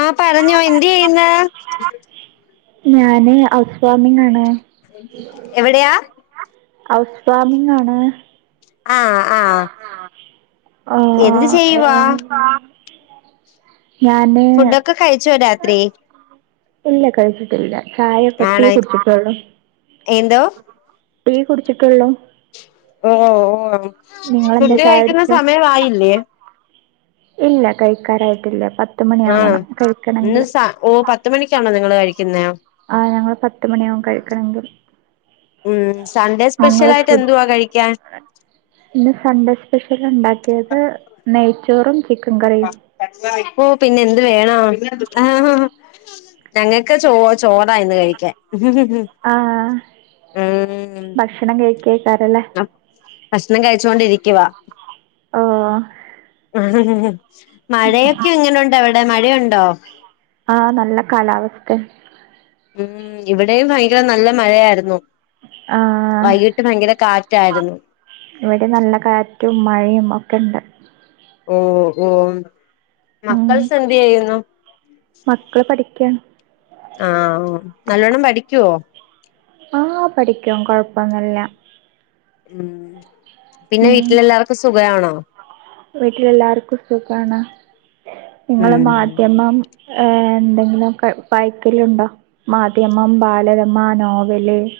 ആഹ് പറഞ്ഞോ എന്ത് ചെയ്യുന്നു? ഞാന് ഹൗസ് വാമിംഗ് ആണ്. എവിടെയാ ഹൗസ് ഫാമിംഗ് ആണ്! ആഹ്! ആഹ്! എന്ത് ആഹ് ചെയ്യവാ? ഏഹ് [unintelligible] ഫുഡൊക്കെ കഴിച്ചോ രാത്രി? ഇല്ല കഴിച്ചിട്ടില്ല ചായക്കട്ടിയ കുടിച്ചിട്ടേള്ളൂ. എഏന്തോ? റ്റീ കുടിച്ചിട്ടുള്ളൂ. ഓ ഓ ശുദ്ധി ചായ കഴിക്കുന്ന കുടിച്ചോ? സമയമായില്ലേ? ഇല്ല കഴിക്കാരായിട്ടില്ല പത്ത്. പത്തുമണി ആ ആവണം ഇന്ന് കഴിക്കണമെങ്കിൽ. സ ഓ പത്ത് മണിക്കാണോ നിങ്ങള് കഴിക്കുന്നേ ആ ഞങ്ങൾ പത്ത് മണിയാകും കഴിക്കണമെങ്കിൽ. ഉ സൺഡേ സ്പെഷ്യൽ ആയിട്ട് എന്തുവാ കഴിക്കാൻ. ഇന്ന് സൺഡേ സ്പെഷ്യൽ ഉണ്ടാക്കിയത് നെയ്ച്ചോറും. ചിക്കൻ കറിയും. [unintelligible] ഓ പിന്നെ എന്ത് വേണോ ഞങ്ങക്ക് ചോ ചോറായിന്ന് കഴിക്കാൻ. ആഹ് ഉം ഭക്ഷണം കഴിക്ക കേക്കാരല്ലേ. ഭക്ഷണം കഴിച്ചോണ്ടിരിക്കുവാ. ഓ ആഹ് മഴയൊക്കെ എങ്ങനുണ്ട് അവിടെ മഴയുണ്ടോ? ആഹ് നല്ല കാലാവസ്ഥയ. ഉം ഇവിടെയും ഭയങ്കര നല്ല മഴയായിരുന്നു ആഹ് വൈകിട്ട് ഭയങ്കര കാറ്റായിരു ഇവിടെ നല്ല കാറ്റും മഴയും ഒക്കെ ഉണ്ട്. ഓ ഓ ഉം മക്കൾസ് എന്ത് ചെയ്യുന്നു? ക്കാണ്. ആ നല്ലോണ്ണം പഠിക്കുവോ? ആഹ് പഠിക്കും കൊഴപ്പൊന്നുല്ല. ഉം പിന്നെ ഉം വീട്ടിലെല്ലാവർക്കും സുഖമാണോ? വീട്ടിലെല്ലാർക്കും സുഖമാണ് നിങ്ങള് ഉം മാധ്യമം ഏഹ് എന്തെങ്കിലും ഒക്കെ വായിക്കലുണ്ടോ മാധ്യമം ബാലരമ നോവല് ഉ [inaudible]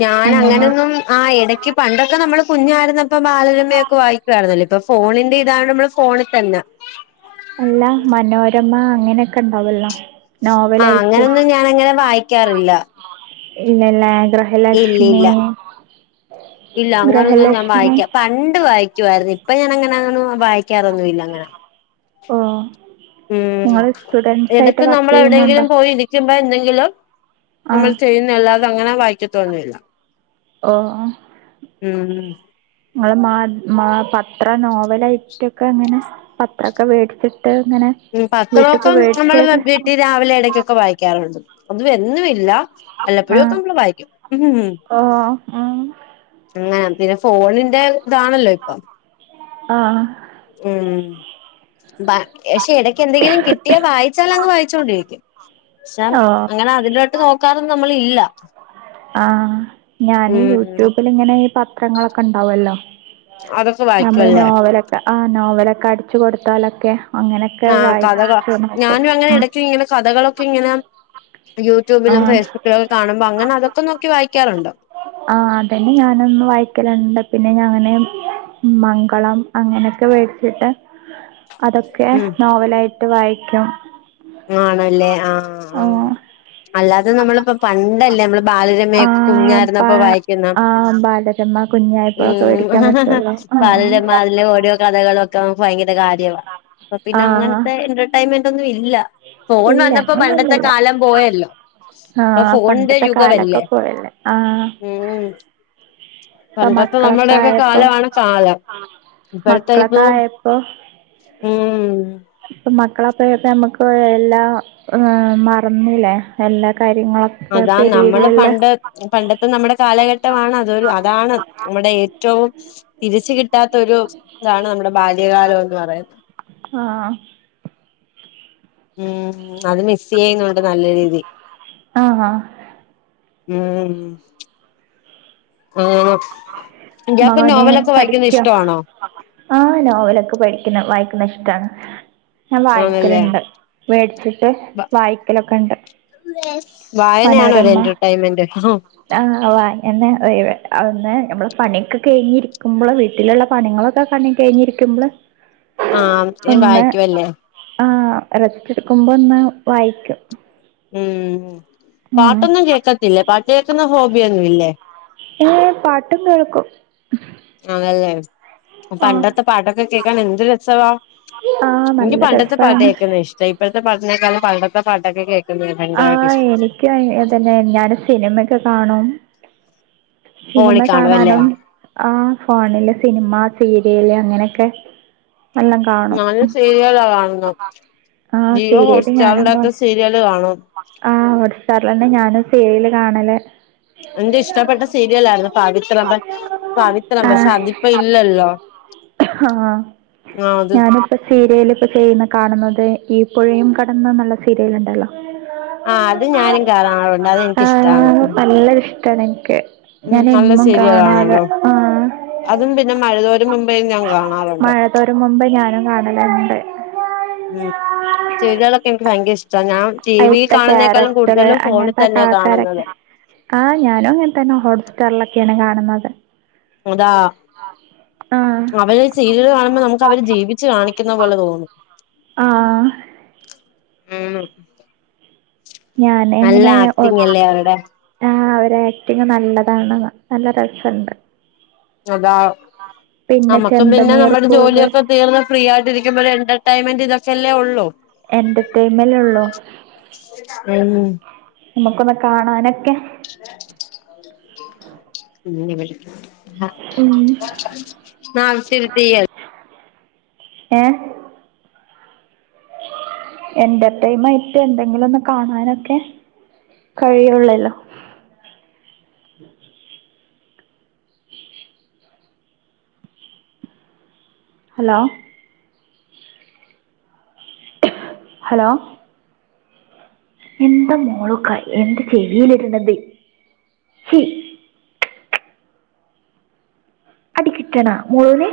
ഞാൻ അങ്ങനെയൊന്നും ആഹ് ഇടക്ക് പണ്ടൊക്കെ നമ്മള് കുഞ്ഞായിരുന്ന ഇപ്പൊ ബാലരമയൊക്കെ വായിക്കുവായിരുന്നല്ലോ ഇപ്പൊ ഫോണിന്റെ ഇതാണ് നമ്മള് ഫോണിൽ തന്നെ അല്ല മനോരമ അങ്ങനെയൊക്കെ ഉണ്ടാവല്ലോ ആഹ് നോവലായിട്ട് അങ്ങനൊന്നും ഞാൻ അങ്ങനെ വായിക്കാറില്ല പിന്നെല്ല ഗ്രഹലക്ഷ്മി ഇല്ലില്ല ഇല്ല അങ്ങനൊന്നും ഞാൻ ഗ്രഹലക്ഷ്മി വായിക്കാം പണ്ട് വായിക്കുവായിരുന്നു ഇപ്പ ഞാൻ അങ്ങനൊന്നും വായിക്കാറൊന്നും ഇല്ല അങ്ങനെ ആഹ് ഉം എടക്ക് വർക്ക് നമ്മൾ ചെയ്യുന്നുണ്ടോ എവിടെയെങ്കിലും പോയി ഇരിക്കുമ്പോ എന്തെ നമ്മൾ ആഹ് ചെയ്യുന്നല്ലാതെ അങ്ങനെ വായിക്കത്തോന്നും ഇല്ല ഓഹ് ആഹ് അത് മാ മ പത്ര നോവലായിട്ടൊക്കെ അങ്ങനെ പത്രൊക്കെ വേടിച്ച് ഉം പത്രമൊക്കെ നമ്മൾ വീട്ടി രാവിലെ ഇടക്കൊക്കെ വായിക്കാറുണ്ട് അത് എന്നും ഇല്ല വല്ലപ്പോഴും ഒക്കെ ആഹ് നമ്മള് വായിക്കും ഉം ഓ ഉം അങ്ങനെ പിന്നെ ഫോണിന്റെ ഇതാണല്ലോ ഇപ്പം ആഹ് ഉം പക്ഷെ ഇടക്ക് എന്തെങ്കിലും കിട്ടിയാ വായിച്ചാലങ്ങ് വായിച്ച ണ്ടിരിക്കും പക്ഷെ ഓ അങ്ങനെ അതിലോട്ട് നോക്കാറൊന്നും നമ്മള് ഇല്ല ആഹ് ഞാനീ യൂട്യൂബിൽ ഇങ്ങനെ പത്രങ്ങളൊക്കെ ഉണ്ടാവല്ലോ അതൊക്കെ നമ്മള് വായിക്കുവല്ലേ നോവലൊക്കെ ആഹ് നോവലൊക്കെ അടിച്ചു കൊടുത്താലൊക്കെ അങ്ങനൊക്കെ ആഹ് കഥകൾ വായിച്ചു നോക്കും ഞാനും അങ്ങനെ ഉം ഇടക്ക് ഇങ്ങനെ കഥകളൊക്കെ ഇങ്ങനെ യൂട്യൂബിലും ആഹ് ഫേസ്ബുക്കിലൊക്ക കാണുമ്പോ അങ്ങനെ അതൊക്കെ നോക്കി വായിക്കാറുണ്ട് ആഹ് അതന്നെ ഞാനൊന്നും വായിക്കലുണ്ട് പിന്നെ ഞാൻ അങ്ങനെ മംഗളം അങ്ങനെയൊക്കെ വേടിച്ചിട്ട് അതൊക്കെ ഉം നോവലായിട്ട് വായിക്കും ആണല്ലേ ആഹ് അം അല്ലാതെ നമ്മള്പ്പോ പണ്ടല്ലേ നമ്മള് ആ ബാലയരമയൊക്കെ കുഞ്ഞായിരുന്ന പ ഇപ്പൊ വായിക്കുന്ന ആ ബാലരമ കുഞ്ഞായിപ്പൊക്കെ ഉം വേടിക്കാൻ പറ്റുവല്ലോ ആ ഉം. ബാലരമ അതിലെ ഓരോ കഥകള് ഒക്കെ നമുക്ക് ഭയങ്കര കാര്യവാ പിന്നെ ആ അങ്ങനത്തെ എന്റർട്ടെയ്ൻമെന്റ് ഒന്നും ഇ ഇല്ല അങ്ങനൊന്നുല്ല. കാലം പോയല്ലോ ഇപ്പൊ ആഹ് ഫോണിന്റെ പണ്ടത്തെ കാലൊക്കെ യുഗമല്ലേ പോയല്ലേ ആഹ് ഉം ഇപ്പൊ പണ്ടത്തെ മക്കളക്കെ നമ്മുടെയൊക്കെ ആയപ്പോ കാലമാണ് കാലം ഇപ്പോഴത്തെ മക്കളക്കെ ഇപ്പൊ ആയപ്പോ ഉം ഇപ്പ മക്കളപ്പയപ്പോ നമ്മക്ക് എല്ലാ മറന്നിലേ എല്ലാ കാര്യങ്ങളൊക്കെ അതാ നമ്മള് പെരിയിലുള്ള പണ്ട് പണ്ടത്തെ നമ്മുടെ കാലഘട്ടമാണ് അതൊരു അതാണ് നമ്മുടെ ഏ റ്റവും തിരിച്ച് കിട്ടാത്ത ഒരു ഇതാണ് നമ്മുടെ ബാല്യകാലം എന്ന് പറയു ആഹ് ഉം അത് മിസ്സി യ്യുന്നുണ്ട് നല്ല രീതീ ആ ഉം [unintelligible] അങ്ങനെ ഇയാക്ക് മോന് നോവലൊക്കെ വായിക്കുന്നത് പഠിക്ക ഇഷ്ടമാണോ ആഹ് നോവലൊക്കെ പഠി ക്കുന്ന വായിക്കുന്ന ഇഷ്ടാണ്. ഞാൻ ആണല്ലേ വായിക്കല്ണ്ട് വേടിച്ചിട്ട് വായിക്കലൊക്കെ ഇണ്ട്. വായനയാണോ ഒരു മനോരമ എന്റർടൈൻമെന്റ് ആഹ് വായെന്നെ ഒയ്വ് [unintelligible] നമ്മള് പണിയെക്കെ കഴിഞ്ഞിരിക്കുമ്പള് വീട്ടിലുള്ള പണികളൊക്കെ കണ്ണി കഴിഞ്ഞിരിക്കുമ്പള് ആഹ് [unintelligible] വായിക്കുവല്ലേ ആഹ് റെസ്റ്റ് എടുക്കുമ്പോ ഒന്ന് വായിക്കും. ഉം ഉം പാട്ടൊന്നും കേക്കത്തില്ലേ പാട്ട് കേക്കുന്ന ഹോബിയൊന്നും ഇല്ലേ ഏഹ് പാട്ടും കേൾക്കും. ആണല്ലേ പണ്ടത്തെ പാട്ടൊക്കെ കേക്കാൻ എന്ത് രസവാ. ആഹ് എനിക്ക് നല്ല പണ്ടത്തെ പാട്ട് രസാണ്. കേൾക്കുന്നത് ഇഷ്ടം ഇപ്പഴത്തെ പാട്ടിനേക്കാളും പണ്ടത്തെ പാട്ടൊക്കെ കേക്ക ആഹ് എനിക്കും അതന്നെ ഞാന് സിനിമെക്കെ കാണും സിനിമ ഫോണിൽ കാണുവല്ലേ കാണാനും ആഹ് ഫോണില് സിനിമ സീരിയല് അങ്ങനെയൊക്കെ എല്ലാം കാണും. ഞാന് സീരിയലാ കാണുന്നു ആഹ് ജിയോ സീരിയല് ഞാനും ഹോട്ട്സ്റ്റാറിൻ്റാത്ത് കാണും. സീരിയല് കാണും ആഹ് ഓട ഹോട്ട്സ്റ്റാറലന്നെ ഞാനും സീരിൽ കാണലേ എന്റെ ഇഷ്ടപ്പെട്ട സീരിയലയിരുന്നു പാ ത്ര പാവിത്രം പക്ഷെ ആഹ് അതിപ്പ ഇല്ലല്ലോ ആഹ് ആ അത് ഞാനിപ്പ ചെ സീരിയലിപ്പ ചെയ്യുന്ന കാണുന്നത് ഈ പുഴയും കടന്ന്ന്നുള്ള സീരിയൽ ഉണ്ടല്ലോ ആഹ് അത് ഞാനും കാറാറുണ്ട് അതെനിക്കിഷ്ടാ ട്ടാണ് എനിക്ക് ഉം ഞാൻ നല്ല എന്നും സീ കാണും അതെ ആഹ് പിന്നെ മഴതോരും മുമ്പേ ഞാൻ കാണാറുണ്ട് മഴ തോരും മുമ്പ് ഞാനും കാണലായി ഉം ചെയെ്തളൊക്കെ എനിക്ക് ഭയങ്കര ഇഷ്ടം ഞാൻ ടി വിയിൽ അയിത്ത കാണുന്നേക്കാളും ക്യാരക്ടർ കൂടുതലും ഫോണിൽ അങ്ങനത്തെ ഒക്കെ തന്നെയ ആൾക്കാരൊക്കെ കാണുന്നത് ആഹ് ഞാനും അങ്ങനെത്തന്നെ ഹോട്ട് സ്റ്റാറിലൊക്കെയാണ് കാണുന്നത് അതാ ആഹ് അവര് ചെയീത് കാണുമ്പോൾ നമുക്ക് അവര് ജീവിച്ചു കാണിക്കുന്ന പോലെ തോന്നും ആഹ് ഉം ഞാൻ എങ്ങനെ അവരുടെ ആഹ് ടീക്ങ് നല്ലതാണ് നല്ല രസണ്ട് അതാ പിന്നെ നമ്മുക്കും പിന്നെ ചെമ്പനീർ നമ്മുടെ പൂവ് ജോലിയൊക്കെ തീർന്ന് ഫ്രീ ആയിട്ട് ഇരിക്കുമ്പോ രണ്ട് ടൈൻമൈന്റ് തൊക്കെല്ലെ ഉള്ളു. എന്റർടൈമല് ഉള്ളു. ഉം നമുക്കൊന്ന് കാണാനൊക്കെ ഉമ്മി ഉം [unintelligible] [unintelligible] ഏഹ് എന്റർടൈമ് ആയിട്ട് എന്തെങ്കിലും ഒന്ന് കാണാനൊക്കെ കഴിയുള്ളല്ലോ. ഹലോ ഹലോ എന്താ മോളു കൈ എന്റെ ചെവിയിൽ ഇടുന്നത് അടി കിട്ടണ മോളുന്